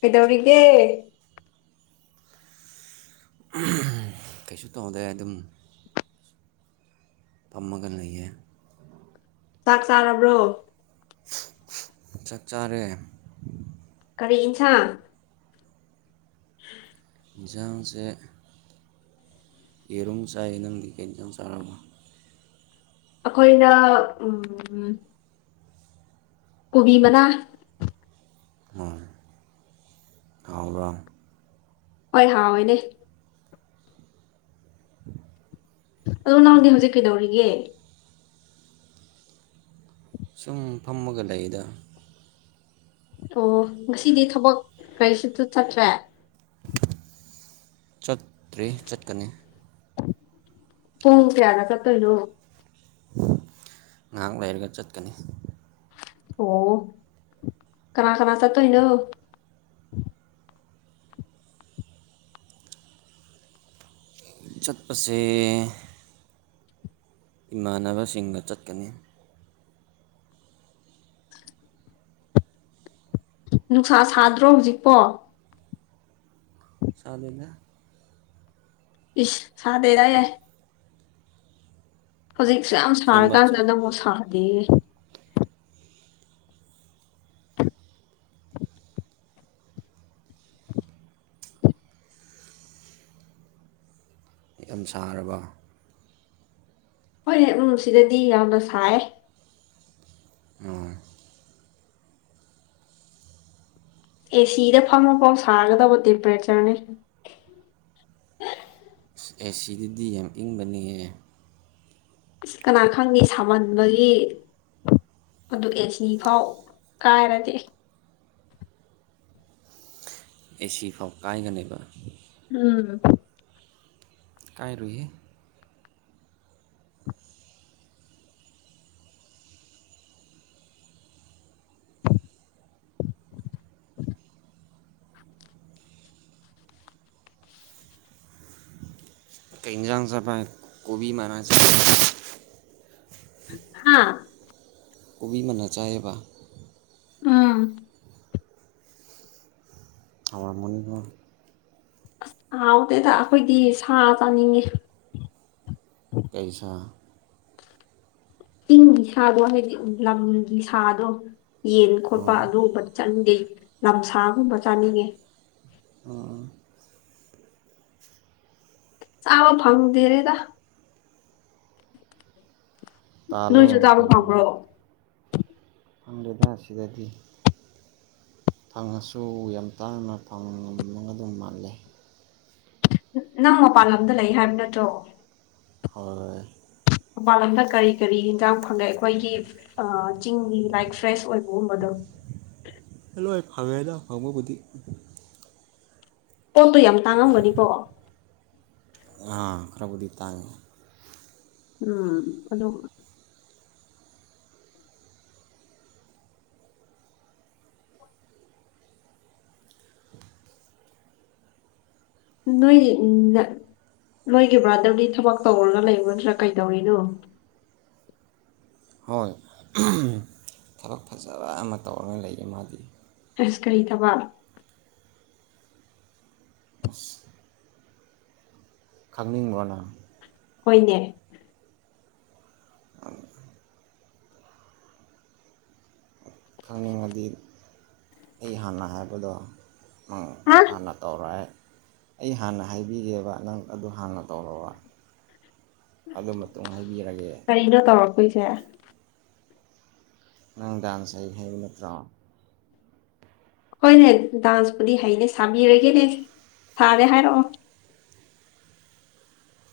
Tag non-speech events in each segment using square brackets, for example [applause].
ꯀꯩꯗꯧꯔꯤꯒꯦ ꯀꯩꯁꯨ ꯇꯧꯗꯦ ꯑꯗꯨꯝ ꯐꯝꯃꯒꯥ ꯂꯩ ꯆꯥꯛ ꯆꯥꯔꯕ꯭ꯔꯣ ꯆꯥꯛ ꯆꯔꯦ ꯀꯔꯤ ꯑꯦꯟꯁꯥꯡ [unintelligible] ꯌꯦꯟꯖꯥꯡꯁꯦ ꯌꯦꯔꯨꯝ ꯆꯥꯢ ꯅꯥꯪꯗꯤ ꯀꯩ ꯌꯦꯟꯁꯥꯡ ꯆꯔꯕꯥ ꯑꯩꯈꯣꯏꯅ ꯎꯝ ꯀꯣꯕꯤ ꯃꯅꯥ ꯎꯝ ꯍꯧꯕꯔꯣ ꯍꯣꯏ ꯍꯥꯎꯑꯣꯏꯅꯦ ꯑꯣ ꯅꯪꯗꯤ ꯍꯧꯖꯤꯛ ꯀꯩꯗꯧꯔꯤꯒꯦ ꯁꯨꯝ ꯐꯝꯃꯒ ꯂꯩꯗ ꯑꯣ ꯉꯁꯤꯗꯤ ꯊꯕꯛ ꯀꯔꯤꯁꯨ ꯆꯠꯇ꯭ꯔꯦ ꯆꯠꯇ꯭ꯔꯔꯤ ꯆꯠꯀꯅꯤ ꯄꯨꯡ ꯀꯥꯌꯥꯗ ꯆꯠꯇꯨꯏꯅꯣ ꯉꯥꯏꯍꯥꯛ ꯂꯩꯔꯒ ꯆꯠꯀꯅꯤ ꯑꯣ ꯀꯅꯥ ꯀꯅꯥ ꯆꯠꯇꯣꯏꯅꯣ ꯆꯠꯄꯁꯦ ꯏꯃꯥꯟꯅꯕꯁꯤꯡꯒ ꯆꯠꯀꯅꯤ ꯅꯨꯡꯁꯥ ꯁꯥꯗ꯭ꯔꯣ ꯍꯧꯖꯤꯛꯄꯣ ꯁꯗꯦꯗꯥ ꯏꯁ ꯁꯥꯗꯩꯗ ꯍꯥꯏ ꯂꯩ ꯍꯧꯖꯤꯛꯁꯦ ꯌꯥꯝ ꯑꯁꯦꯡꯕ ꯁꯥꯔꯀꯥꯟꯗ ꯅꯪꯕꯨ ꯁꯥꯗꯦꯌꯦ [unintelligible] ꯌꯥꯝ ꯁꯥꯔꯕ ꯍꯣꯏꯅꯦ ꯎꯝ ꯁꯤꯗꯗꯤ ꯌꯥꯝꯅ ꯁꯥꯏ ꯑꯣ ꯑꯦꯁꯤꯗ ꯐꯪꯕ ꯄꯥꯎ ꯁꯥꯒꯗꯧꯕ ꯇꯦꯝꯄꯔꯦꯆꯔꯅꯤ ꯁ ꯑꯦꯁꯤꯗꯗꯤ ꯌꯥꯝ ꯏꯪꯕꯅꯤꯌꯦ ꯑꯁ ꯀꯅꯥ ꯈꯪꯅꯤ ꯁꯥꯃꯟꯕꯒꯤ ꯑꯗꯨ ꯑꯦꯁꯤ ꯐꯥꯎ ꯀꯥꯏꯔꯗꯤ ꯑꯦꯁꯤ ꯐꯥꯎ ꯀꯥꯏꯒꯅꯦꯕ ꯎꯝ ꯀꯥꯏꯔꯣꯢꯍꯦ [unintelligible] ꯀꯩꯪ ꯌꯦꯟꯖꯥꯡ ꯆꯥꯒꯦ [inaudible] ꯀꯣꯕꯤꯤ ꯃꯅ ꯍꯥꯥ ꯀꯣꯕꯤ ꯃꯅꯥ ꯆꯥꯏꯌꯦꯕ ꯑꯝ ꯍꯥꯎꯔꯝꯒꯅꯤꯀꯣ ꯑꯁ ꯍꯥꯎꯗꯦꯗ ꯑꯩꯈꯣꯏꯗꯤ ꯁꯥ ꯆꯥꯅꯤꯡꯉꯦ ꯄꯩꯁꯥ ꯆꯤꯡꯒꯤ ꯁꯥꯗꯣ ꯍꯥꯏꯗꯤ ꯂꯝꯒꯤ ꯁꯥꯗꯣ ꯌꯦꯟ ꯈꯣꯠꯄ ꯎꯝ ꯑꯗꯨꯒꯨꯝꯕꯗꯤ ꯆꯪꯅꯤꯡꯗꯦ ꯂꯝꯁꯥꯒꯨꯝꯕ ꯆꯥꯅꯤꯡꯉꯦ ꯑꯣ ꯆꯥꯕꯥ ꯐꯪꯗꯦꯗꯥ ꯅꯣꯏꯁꯨ ꯇꯥꯜꯂꯣ ꯇꯥꯕ ꯄꯥꯝꯕ꯭ꯔꯣ ꯑꯗꯥ ꯑꯁꯤꯗꯗꯤ ꯐꯪꯉꯁꯨ ꯌꯥꯝ ꯇꯥꯡꯅ ꯐꯪ ꯉꯝꯃꯒ ꯑꯗꯨꯝ ꯃꯥꯜꯂꯦ ꯅꯪ ꯃꯄꯥꯟ ꯂꯝꯗ ꯂꯩ ꯍꯥꯏꯕ ꯅꯠꯇ꯭ꯔꯣ ꯍꯣꯏ ꯃꯄꯜ ꯂꯝꯗ ꯀꯔꯤ ꯀꯔꯤ ꯌꯦꯟꯖꯥꯡ ꯐꯪꯉꯦ ꯑꯩꯈꯣꯏꯒꯤ ꯆꯤꯡꯒꯤ ꯂꯥꯏꯛ ꯐ꯭ꯔꯦꯁ ꯑꯣꯏꯕꯒꯨꯝꯕꯗꯣ [inaudible] ꯂꯣꯏ ꯐꯪꯦ ꯍꯥꯏꯅ ꯐꯪꯕꯕꯨꯗꯤ ꯄꯣꯠꯇꯣ ꯌꯥꯝ ꯇꯥꯡꯉꯝꯕꯅꯤꯀꯣ ꯑꯥ ꯈꯔꯕꯨꯗꯤ ꯇꯥꯡꯉꯦ ꯎꯝ ꯑꯗꯨꯗ ꯅꯣꯏ ꯎꯝ ꯅꯣꯏꯒꯤ ꯕ꯭ꯔꯥꯗꯔꯗꯤ ꯊꯕꯛ ꯇꯧꯔꯒ ꯂꯩꯔꯨꯗ꯭ꯔꯥ ꯀꯩꯗꯧꯔꯤꯅꯣ ꯍꯣꯏ ꯊꯕꯛ ꯐꯖꯕ ꯑꯃ ꯇꯧꯔꯒ ꯂꯩꯌꯦꯦ ꯃꯥꯗꯤ ꯁ ꯀꯔꯤꯗꯕ ꯑꯁ ꯈꯥꯪꯅꯤꯡꯤꯡꯕꯣꯅ ꯍꯣꯏꯅꯦ ꯈꯪꯅꯤꯡꯉꯗꯤ ꯑꯩ ꯍꯥꯟꯅ ꯍꯥꯏꯕꯗꯣ ꯎ ꯍꯥ ꯍꯥꯟꯅ ꯇꯧꯔꯦ ꯑꯩ ꯍꯥꯟꯅ ꯍꯥꯏꯕꯤꯒꯦꯕ ꯅꯪ ꯑꯗꯨ ꯍꯥꯟꯅ ꯇꯧꯔꯔꯕ ꯑꯗꯨ ꯃꯇꯨꯡ ꯍꯥꯏꯕꯤꯔꯒꯦ ꯀꯣꯏꯁꯦ ꯅꯪ ꯗꯥꯟꯁ ꯍꯥꯏꯒ ꯍꯥꯏꯕ ꯅꯠꯇ꯭ꯔꯣ ꯑꯩꯈꯣꯏꯅꯦ ꯗꯥꯟꯁꯄꯨꯗꯤ ꯍꯩꯅꯦ ꯁꯥꯕꯤꯔꯒꯦꯅꯦ ꯁꯥꯔꯦ ꯍꯥꯏꯔꯛꯑꯣ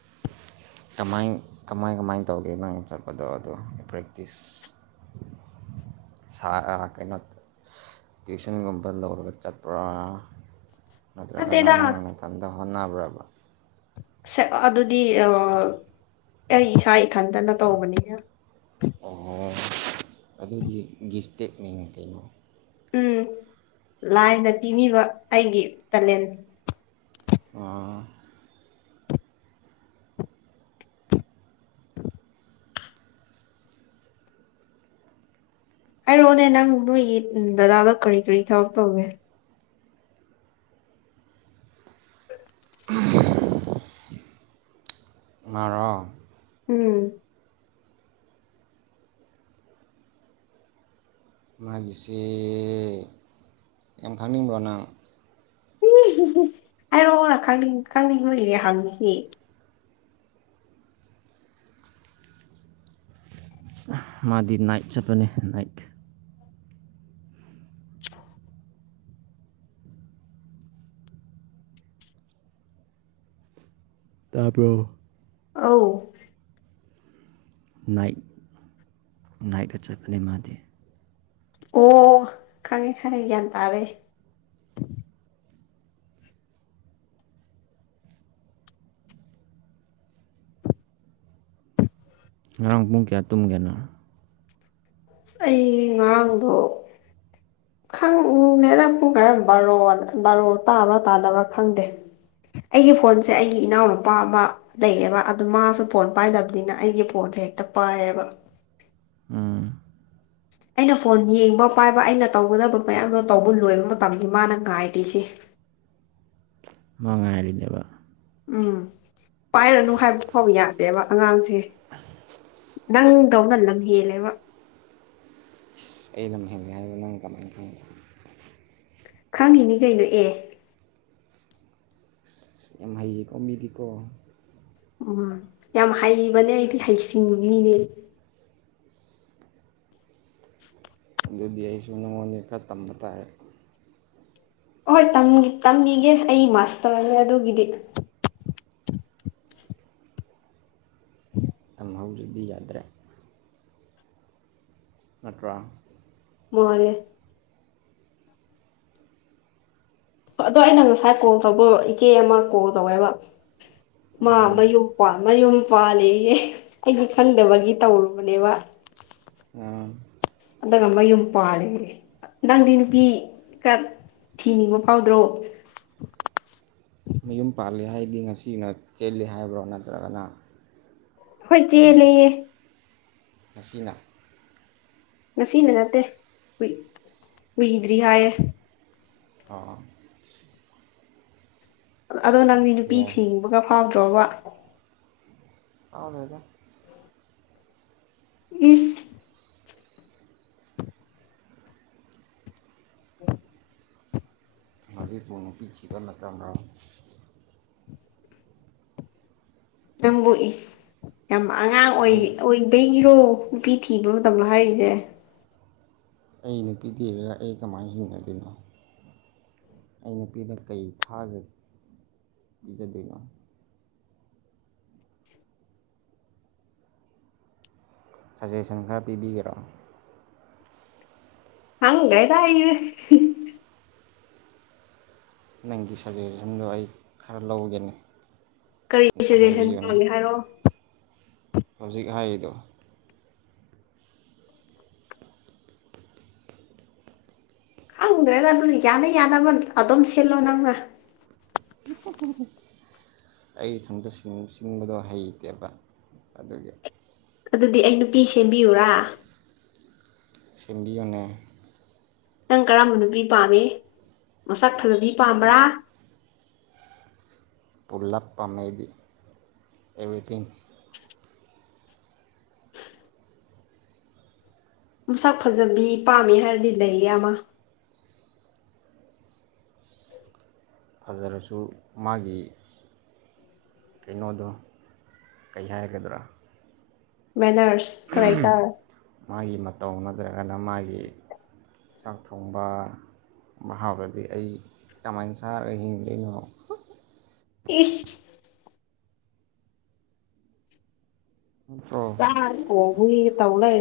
[unintelligible] ꯀꯃꯥꯏ ꯀꯃꯥꯏ ꯀꯃꯥꯏꯅ ꯇꯧꯒꯦ ꯅꯪ ꯆꯠꯄꯗꯣ ꯑꯗꯣ ꯄ꯭ꯔꯦꯛꯇꯤꯁ [unintelligible] ꯁ ꯀꯩꯅ ꯇ꯭ꯋꯤꯁꯟꯒꯨꯝꯕ ꯂꯧꯔꯒ ꯆꯠꯄ꯭ꯔꯥ ꯅꯠꯇ꯭ꯔꯒꯅ ꯅꯠꯇꯦꯗ ꯅꯪ ꯅꯇꯟꯇ ꯍꯣꯠꯅꯕ꯭ꯔꯕ ꯁꯦ ꯑꯗꯨꯗꯤ ꯑꯩ ꯏꯁꯥ ꯊꯟꯖꯅ ꯇꯧꯕꯅꯤꯅ ꯑꯣ ꯑꯗꯨꯗꯤ ꯒꯤꯐꯇ ꯃꯇꯣ ꯎꯝ ꯂꯥꯏꯅ ꯄꯤꯕꯤꯕ ꯑꯩꯒꯤ ꯇꯦꯂꯦꯟ ꯑ ꯍꯥꯏꯔꯣꯑꯣꯅꯦ ꯅꯪ ꯅꯣꯏꯒꯤ ꯗꯗꯥꯗꯣ ꯀꯔꯤ ꯀꯔꯤ ꯊꯕꯛ ꯇꯧꯒꯦ [unintelligible] ꯃꯔꯔꯣꯡ ꯎꯝ ꯃꯥꯒꯤꯁꯤ ꯑꯈꯥꯟ ꯔꯅ ꯍꯥꯏꯔꯛꯑꯣꯔꯅꯤꯡ ꯈꯪꯅꯤꯡ ꯂꯔꯦ ꯍꯪꯉꯁꯦ ꯃꯥꯗꯤ ꯅꯥꯏꯠ ꯆꯠꯄꯅꯦ ꯅꯥꯏꯠ ꯇꯥꯄꯣ ꯑ ꯅꯥꯏꯠ ꯅꯥꯏꯗ ꯆꯠꯄꯅ ꯃꯥꯗꯦ ꯑꯣ ꯈꯪꯉꯦ ꯈꯪꯉꯦ ꯒ꯭ꯌꯥꯟ ꯇꯥꯔꯦ ꯉꯔꯥꯡ ꯄꯨꯡ ꯀꯌꯥ ꯇꯨꯝꯒꯦꯅ ꯑꯩ ꯉꯥꯡꯗꯣ ꯈꯪꯎꯅꯦ ꯅꯨꯡ ꯈꯔ ꯕꯥꯔꯣ ꯕꯥꯔꯣ ꯇꯥꯕ꯭ꯔꯥ ꯇꯥꯗꯕ꯭ꯔꯥ ꯈꯪꯗꯦ ꯑꯩꯒꯤ ꯐꯣꯟꯁꯦ ꯑꯩꯒꯤ ꯏꯅꯥꯎꯅꯨꯄꯥ ꯑꯃ ꯂꯩꯌꯦꯕ ꯑꯗꯨ ꯃꯥꯁꯨ ꯐꯣꯟ ꯄꯥꯏꯗꯕꯅꯤꯅ ꯑꯩꯒꯤ ꯐꯣꯟꯁꯦ ꯍ‌ꯦꯛꯇ ꯄꯥꯏꯌꯦꯕ ꯑꯝ ꯑꯩꯅ ꯐꯣꯟ ꯌꯦꯡꯕ ꯄꯥꯏꯕ ꯑꯩꯅ ꯇꯧꯒꯗꯕ ꯃꯌꯥꯝꯗꯣ ꯇꯧꯕ ꯂꯣꯏꯕ ꯃꯇꯝ ꯃꯥꯅ ꯉꯥꯏꯗ‌ꯣꯏꯁꯤ [unintelligible] ꯃ ꯉꯥꯏꯔꯤꯅꯦꯕ ꯎꯝ ꯄꯥꯏꯔꯅꯨ ꯍꯥꯏꯕ ꯐꯥꯎ ꯌꯥꯗꯦꯕ ꯑꯉꯥꯡꯁꯦ ꯅꯪꯗꯧꯅ ꯂꯝꯍꯦꯜꯂꯦꯕ ꯏꯁ ꯑꯩ ꯂꯝ ꯍꯦꯟꯂꯤ ꯍꯥꯏꯕ ꯅꯪ ꯀꯃꯥꯏ ꯈꯪꯉꯤꯕ ꯈꯪꯉꯤꯅꯤ ꯀꯩꯅ‌ꯣ ꯑꯦ ꯏꯁ ꯌꯥꯝ ꯍꯩꯌ‌ꯦꯀ‌ꯣ ꯃꯤꯗꯤꯀ‌ꯣ ꯎꯝ ꯌꯥꯝ ꯍꯩꯕꯅꯦ ꯑꯩꯗꯤ ꯍꯩꯁꯤꯡꯕꯤꯅꯤ ꯑꯗꯨꯗꯤ ꯑꯩꯁꯨ ꯅꯉꯣꯟꯗꯩ ꯈꯔ ꯇꯝꯕ ꯇꯥꯥꯔ‌ꯦ ꯍꯣꯏ ꯇꯝ ꯇꯝꯃꯤꯒꯦ ꯑꯩ ꯃꯥꯁꯇꯔꯅ‌‌ꯦ ꯑꯗꯨꯒꯤꯗꯤ [inaudible] ꯍꯧꯖꯤꯒꯗꯤ ꯌꯥꯗ꯭ꯔꯦ ꯅꯠꯇꯔ ꯃꯥꯅ‌ꯦ ꯑꯗꯣ ꯑꯩꯅ ꯉꯁꯥꯏ ꯀꯣꯜ ꯇꯧꯕꯣ ꯏꯆꯦ ꯑꯃ ꯀꯣꯜ ꯇꯧꯋꯦꯕ ꯃꯥ ꯃꯌꯨꯝ ꯀꯣ ꯃꯌꯨꯝ ꯄꯥꯜꯂꯦꯌ‌ꯦ ꯑꯩꯗꯤ ꯈꯪꯗꯕꯒꯤ ꯇꯧꯔꯨꯕꯅꯦꯕ ꯑꯝ ꯑꯗꯨꯒ ꯃꯌꯨꯝ ꯄꯥꯜꯂ‌ꯦꯌ‌ꯦ ꯅꯪꯗꯤ ꯅꯨꯄꯤꯒ ꯊꯤꯅꯤꯡꯕ ꯐꯥꯎꯗ꯭ꯔꯣ ꯃꯌꯨꯝ ꯄꯥꯜꯂꯤ ꯍꯥꯏꯗꯤ ꯉꯁꯤꯅ ꯆꯦꯜꯂꯤ ꯍꯥꯏꯕ꯭ꯔꯣ ꯅꯠꯇ꯭ꯔꯒꯅ ꯍꯣꯏ ꯆ‌ꯦꯜꯂ‌ꯦꯌꯦ ꯅꯁꯤꯅꯥ ꯉꯁꯤꯅ ꯅꯠꯇꯦ ꯀꯨꯏ ꯀꯨꯏꯗ꯭ꯔꯤ ꯍꯥꯏꯌꯦ ꯑꯣ ꯑꯣ ꯑꯗꯣ ꯅꯪꯗꯤ ꯅꯨꯄꯤ ꯌꯥꯏ ꯊꯤꯅꯤꯡꯕꯒ ꯐꯥꯎꯗ꯭ꯔꯣꯕ ꯐꯥꯎꯗ‌ꯦꯗ ꯏꯁ [inaudible] ꯍꯧꯖꯤꯛꯄꯨ ꯅꯨꯄꯤ ꯊꯤꯕ ꯃꯇꯝꯔꯥ ꯅꯪꯕꯨ ꯏꯁ ꯌꯥꯝ ꯑꯉꯥꯡ ꯑꯣꯏ ꯑꯩ ꯑꯣꯏꯕꯩꯔꯣ ꯅꯨꯄꯤ ꯊꯤꯕ ꯃꯇꯝꯂ‌ꯣ ꯍꯥꯏꯔꯤꯁꯦ ꯑꯩ ꯅꯨꯄꯤ ꯊꯤꯔꯒ ꯑꯩ ꯀꯃꯥꯏꯅ ꯍꯤꯡꯒꯗꯣꯔꯤꯅꯣ ꯑꯩ ꯅꯨꯄꯤꯗꯨꯅ ꯀꯩ ꯊꯥꯛꯑꯒ ꯄꯤꯖꯗꯣꯏꯅꯣ ꯁꯖꯦꯁꯟ ꯈꯔ ꯄꯤꯕꯤꯒꯦꯔꯣ ꯈꯪꯗ‌ꯦꯗ ꯑꯩ ꯅꯪꯒꯤ ꯁꯖꯦꯁꯟꯗꯣ ꯑꯩ ꯈꯔ ꯂꯧꯒꯅꯤ ꯀꯔꯤ ꯁꯖꯦꯁꯟ ꯄꯥꯝꯃꯤ ꯍꯥꯏꯔꯛꯑꯣ ꯍꯧꯖꯤꯛ ꯍꯥꯏꯗ‌ꯣ ꯈꯪꯗ꯭ꯔꯦꯗ ꯑꯗꯨ ꯌꯥꯅ ꯌꯥꯅꯕ ꯑꯗꯨꯝ ꯁꯤꯜꯂꯣ ꯅꯪꯅ ꯑꯩ ꯏꯊꯟꯇ ꯁꯤꯟ ꯁꯤꯟꯕꯗꯣ ꯍꯩꯇꯦꯕ ꯑꯗꯨꯒꯤ ꯑꯗꯨꯗꯤ ꯑꯩ ꯅꯨꯄꯤ ꯁꯦꯝꯕꯤꯌꯨꯔꯥ ꯁꯝꯕꯤꯌꯨꯅ‌ꯦ ꯅꯪ ꯀꯔꯝꯕ ꯅꯨꯄꯤ ꯄꯥꯝꯃꯤ ꯃꯁꯛ ꯐꯖꯕꯤ ꯑꯩ ꯄꯥꯝꯕ꯭ꯔꯥ ꯄꯨꯂꯞ ꯄꯥꯝꯃꯤ ꯑꯩꯗꯤ ꯑꯦꯕ꯭ꯔꯤꯊꯤꯡ ꯃꯁꯥꯛ ꯐꯖꯕꯤ ꯄꯥꯝꯃꯦ ꯍꯥꯏꯔꯗꯤ ꯂꯩꯌꯦ ꯑꯃ ꯐꯖꯔꯁꯨ ꯃꯥꯒꯤ ꯀꯩꯅꯣꯗ ꯀꯩꯌꯥꯥꯏꯒꯗ꯭ꯔꯥ ꯕꯦꯅꯔꯁ ꯀꯗꯥꯥꯏꯇꯥꯔꯦ ꯇꯧꯅꯗ꯭ꯔꯒꯅ ꯃꯥꯒꯤ ꯆꯥꯛ ꯊꯣꯡꯕ ꯃꯍꯥꯎꯗꯗꯤ ꯑꯩ ꯀꯃꯥꯏꯅ ꯁꯥꯔꯒ ꯍꯤꯡꯗꯣꯏꯅꯣ ꯏꯁ ꯅꯠꯇ꯭ꯔꯣ ꯑ ꯑꯣꯕꯨ ꯇꯧꯂ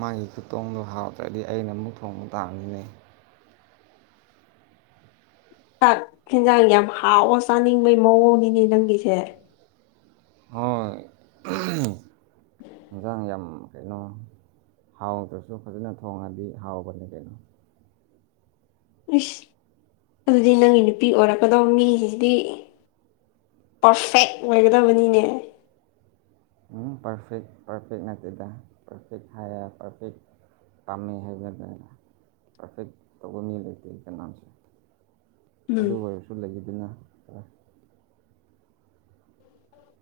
ꯃꯥꯒꯤ ꯈꯨꯇꯣꯡꯗꯣ ꯍꯥꯎꯇ꯭ꯔꯗꯤ ꯑꯩꯅ ꯑꯃꯨꯛ ꯊꯣꯡꯕ ꯇꯥꯡꯃꯤꯅꯦ ꯆꯥꯛ ꯌꯦꯤꯟꯖꯥꯡ ꯌꯥꯝ ꯍꯥꯎꯋ ꯆꯥꯅꯤꯡꯕꯩ ꯃꯑꯣꯡꯅꯤꯅꯦ ꯅꯪꯒꯤꯁꯦ ꯍꯣꯏ ꯃꯖꯒꯤ ꯌꯥꯝ ꯀꯩꯅꯣ ꯍꯥꯎꯗ꯭ꯔꯁꯨ ꯐꯖꯅ ꯊꯣꯡꯉꯗꯤ ꯍꯥꯎꯕꯅꯤ ꯀꯩꯅꯣ ꯏꯁꯁ ꯑꯗꯨꯗꯤ ꯅꯪꯒꯤ ꯅꯨꯄꯤ ꯑꯣꯏꯔꯛꯀꯗꯧꯕ ꯃꯤꯁꯤꯁꯤꯗꯤ ꯄꯔꯐꯦꯛ ꯑꯣꯏꯒꯗꯕꯅꯤꯅꯦ ꯎ ꯄꯔꯐꯦꯦꯛ ꯄ꯭ꯔꯐꯦꯦꯛ ꯅꯅꯥꯆꯗ ꯄ꯭ꯔꯐꯦꯦꯛ ꯍ ꯄꯔꯐꯦꯦꯛ ꯀꯝꯃꯦ ꯍꯦꯜꯃꯦ ꯂꯩ ꯇ꯭ꯔꯦꯐꯦꯛ ꯇꯕꯨꯃꯤ ꯂꯩꯇꯦ ꯀꯅꯥꯝꯁꯦ ꯎꯝ ꯑꯗꯨ ꯑꯣꯏꯔꯕꯁꯨ ꯂꯩꯗꯅꯦ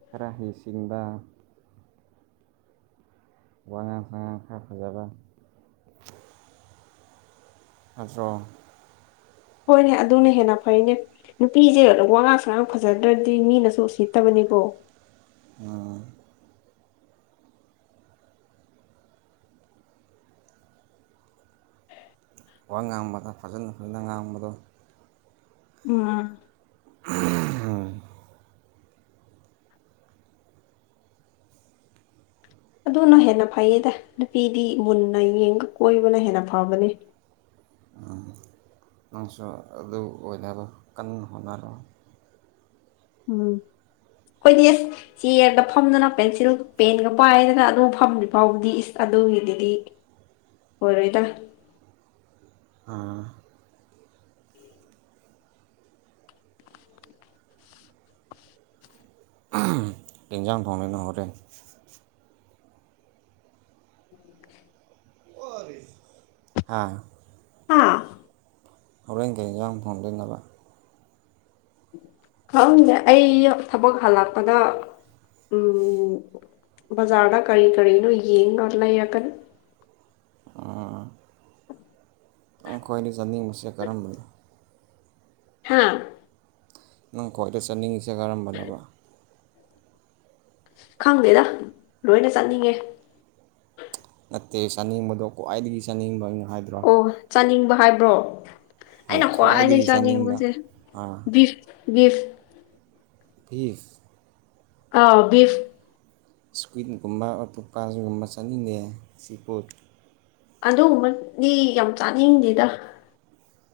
ꯈꯔꯥ ꯍꯩꯁꯤꯡꯕ ꯋꯥꯥꯡ ꯁꯉꯥꯡ ꯈ ꯐꯖꯕ ꯑꯗꯨꯣ ꯍꯣꯏꯅꯦ ꯑꯗꯨꯅ ꯍꯦꯟꯅ ꯐꯩꯅꯦ ꯅꯨꯄꯤꯁꯦ ꯋꯥꯉꯥꯡ ꯁꯉꯥꯡ ꯐꯖꯗ꯭ꯔꯗꯤ ꯃꯤꯅꯁꯨ ꯁꯤꯠꯇꯕꯅꯤ ꯀꯣ ꯑ ꯋꯥ ꯉꯥꯡꯕꯗ ꯐꯖꯅ ꯐꯖꯅ ꯉꯥꯡꯕꯗꯣ ꯑꯝ ꯎꯝ ꯑꯗꯨꯅ ꯍꯦꯟꯅ ꯐꯩꯌꯦꯗ ꯅꯨꯄꯤꯗꯤ ꯃꯨꯟꯅ ꯌꯦꯡꯒ ꯀꯣꯏꯕꯅ ꯍꯦꯟꯅ ꯐꯕꯅꯦ ꯅꯪꯁꯨ ꯑꯗꯨ ꯑꯣꯏꯅꯕ ꯀꯟꯅ ꯍꯣꯠꯅꯔꯣ ꯎꯝ ꯑꯩꯈꯣꯏꯗꯤ ꯑꯦꯁ ꯆꯤꯌꯔꯗ ꯐꯝꯗꯅ ꯄꯦꯟꯁꯤꯜꯒ ꯄꯦꯟꯒ ꯄꯥꯏꯗꯅ ꯑꯗꯨ ꯐꯝꯗ꯭ꯔꯤ ꯐꯥꯎꯕꯗꯤ ꯏꯁ ꯑꯗꯨꯒꯤꯗꯨꯗꯤ ꯑꯣꯏꯔꯣꯏꯗ ꯑꯥ ꯏꯟꯖꯥꯡ ꯅꯤ ꯅꯍꯣꯔꯦ ꯎ [inaudible] ꯑꯥ ꯍꯥꯥ ꯍꯣꯔꯦꯜ ꯀꯔꯤ ꯍꯦꯟꯖꯥꯡ ꯊꯣꯪꯗꯣꯏ ꯈꯪꯗꯦ ꯑꯩ ꯊꯕꯛ ꯍꯜꯂꯛꯄꯗ ꯎꯝ ꯕꯖꯥꯗ ꯀꯔꯤ ꯀꯔꯤꯅꯣ ꯌꯦꯡ ꯉꯂ ꯌꯥꯀꯟ ꯑꯩꯈꯣꯏꯅꯤ ꯆꯥꯅꯤꯡꯕꯁꯦ ꯀꯔꯝꯕꯅꯣ ꯍꯥꯥ ꯅꯪ ꯀꯣꯏꯕꯥ ꯆꯇꯅꯤꯉꯁꯤ ꯀꯔꯝ ꯅꯥ ꯈꯪꯗꯦꯗ ꯂꯣꯏꯅ ꯆꯠꯅꯤꯡꯉꯦ ꯅꯠꯇꯦ ꯆꯥꯅꯤꯡꯕꯗꯣ ꯈ꯭ꯋꯥꯏꯗꯒꯤ ꯆꯥꯅꯤꯡꯕ ꯑꯩꯅ ꯍꯥꯏꯗ꯭ꯔꯣ ꯑꯣ ꯆꯥꯅꯤꯡꯕ ꯍꯥꯏꯕ꯭ꯔꯣ ꯍꯣꯏ ꯑꯩꯅ ꯈ꯭ꯋꯥꯏꯗꯒꯤ ꯆꯥꯅꯤꯡꯕ ꯆꯥꯅꯤꯡꯕꯁꯦ ꯕꯤꯐ ꯕꯤꯐ ꯐꯤꯁ ꯑꯥꯎ ꯕꯤꯐ ꯏꯁꯀ꯭ꯋꯤꯠꯀꯨꯝꯕ ꯑꯇꯣꯞꯄꯒꯨꯝꯕ ꯆꯠꯅꯤꯡꯉꯦ ꯁꯤ ꯄꯣꯠ ꯑꯗꯨꯒꯨꯝꯕꯅꯤ ꯌꯥꯝ ꯆꯥꯅꯤꯡꯗꯦꯗ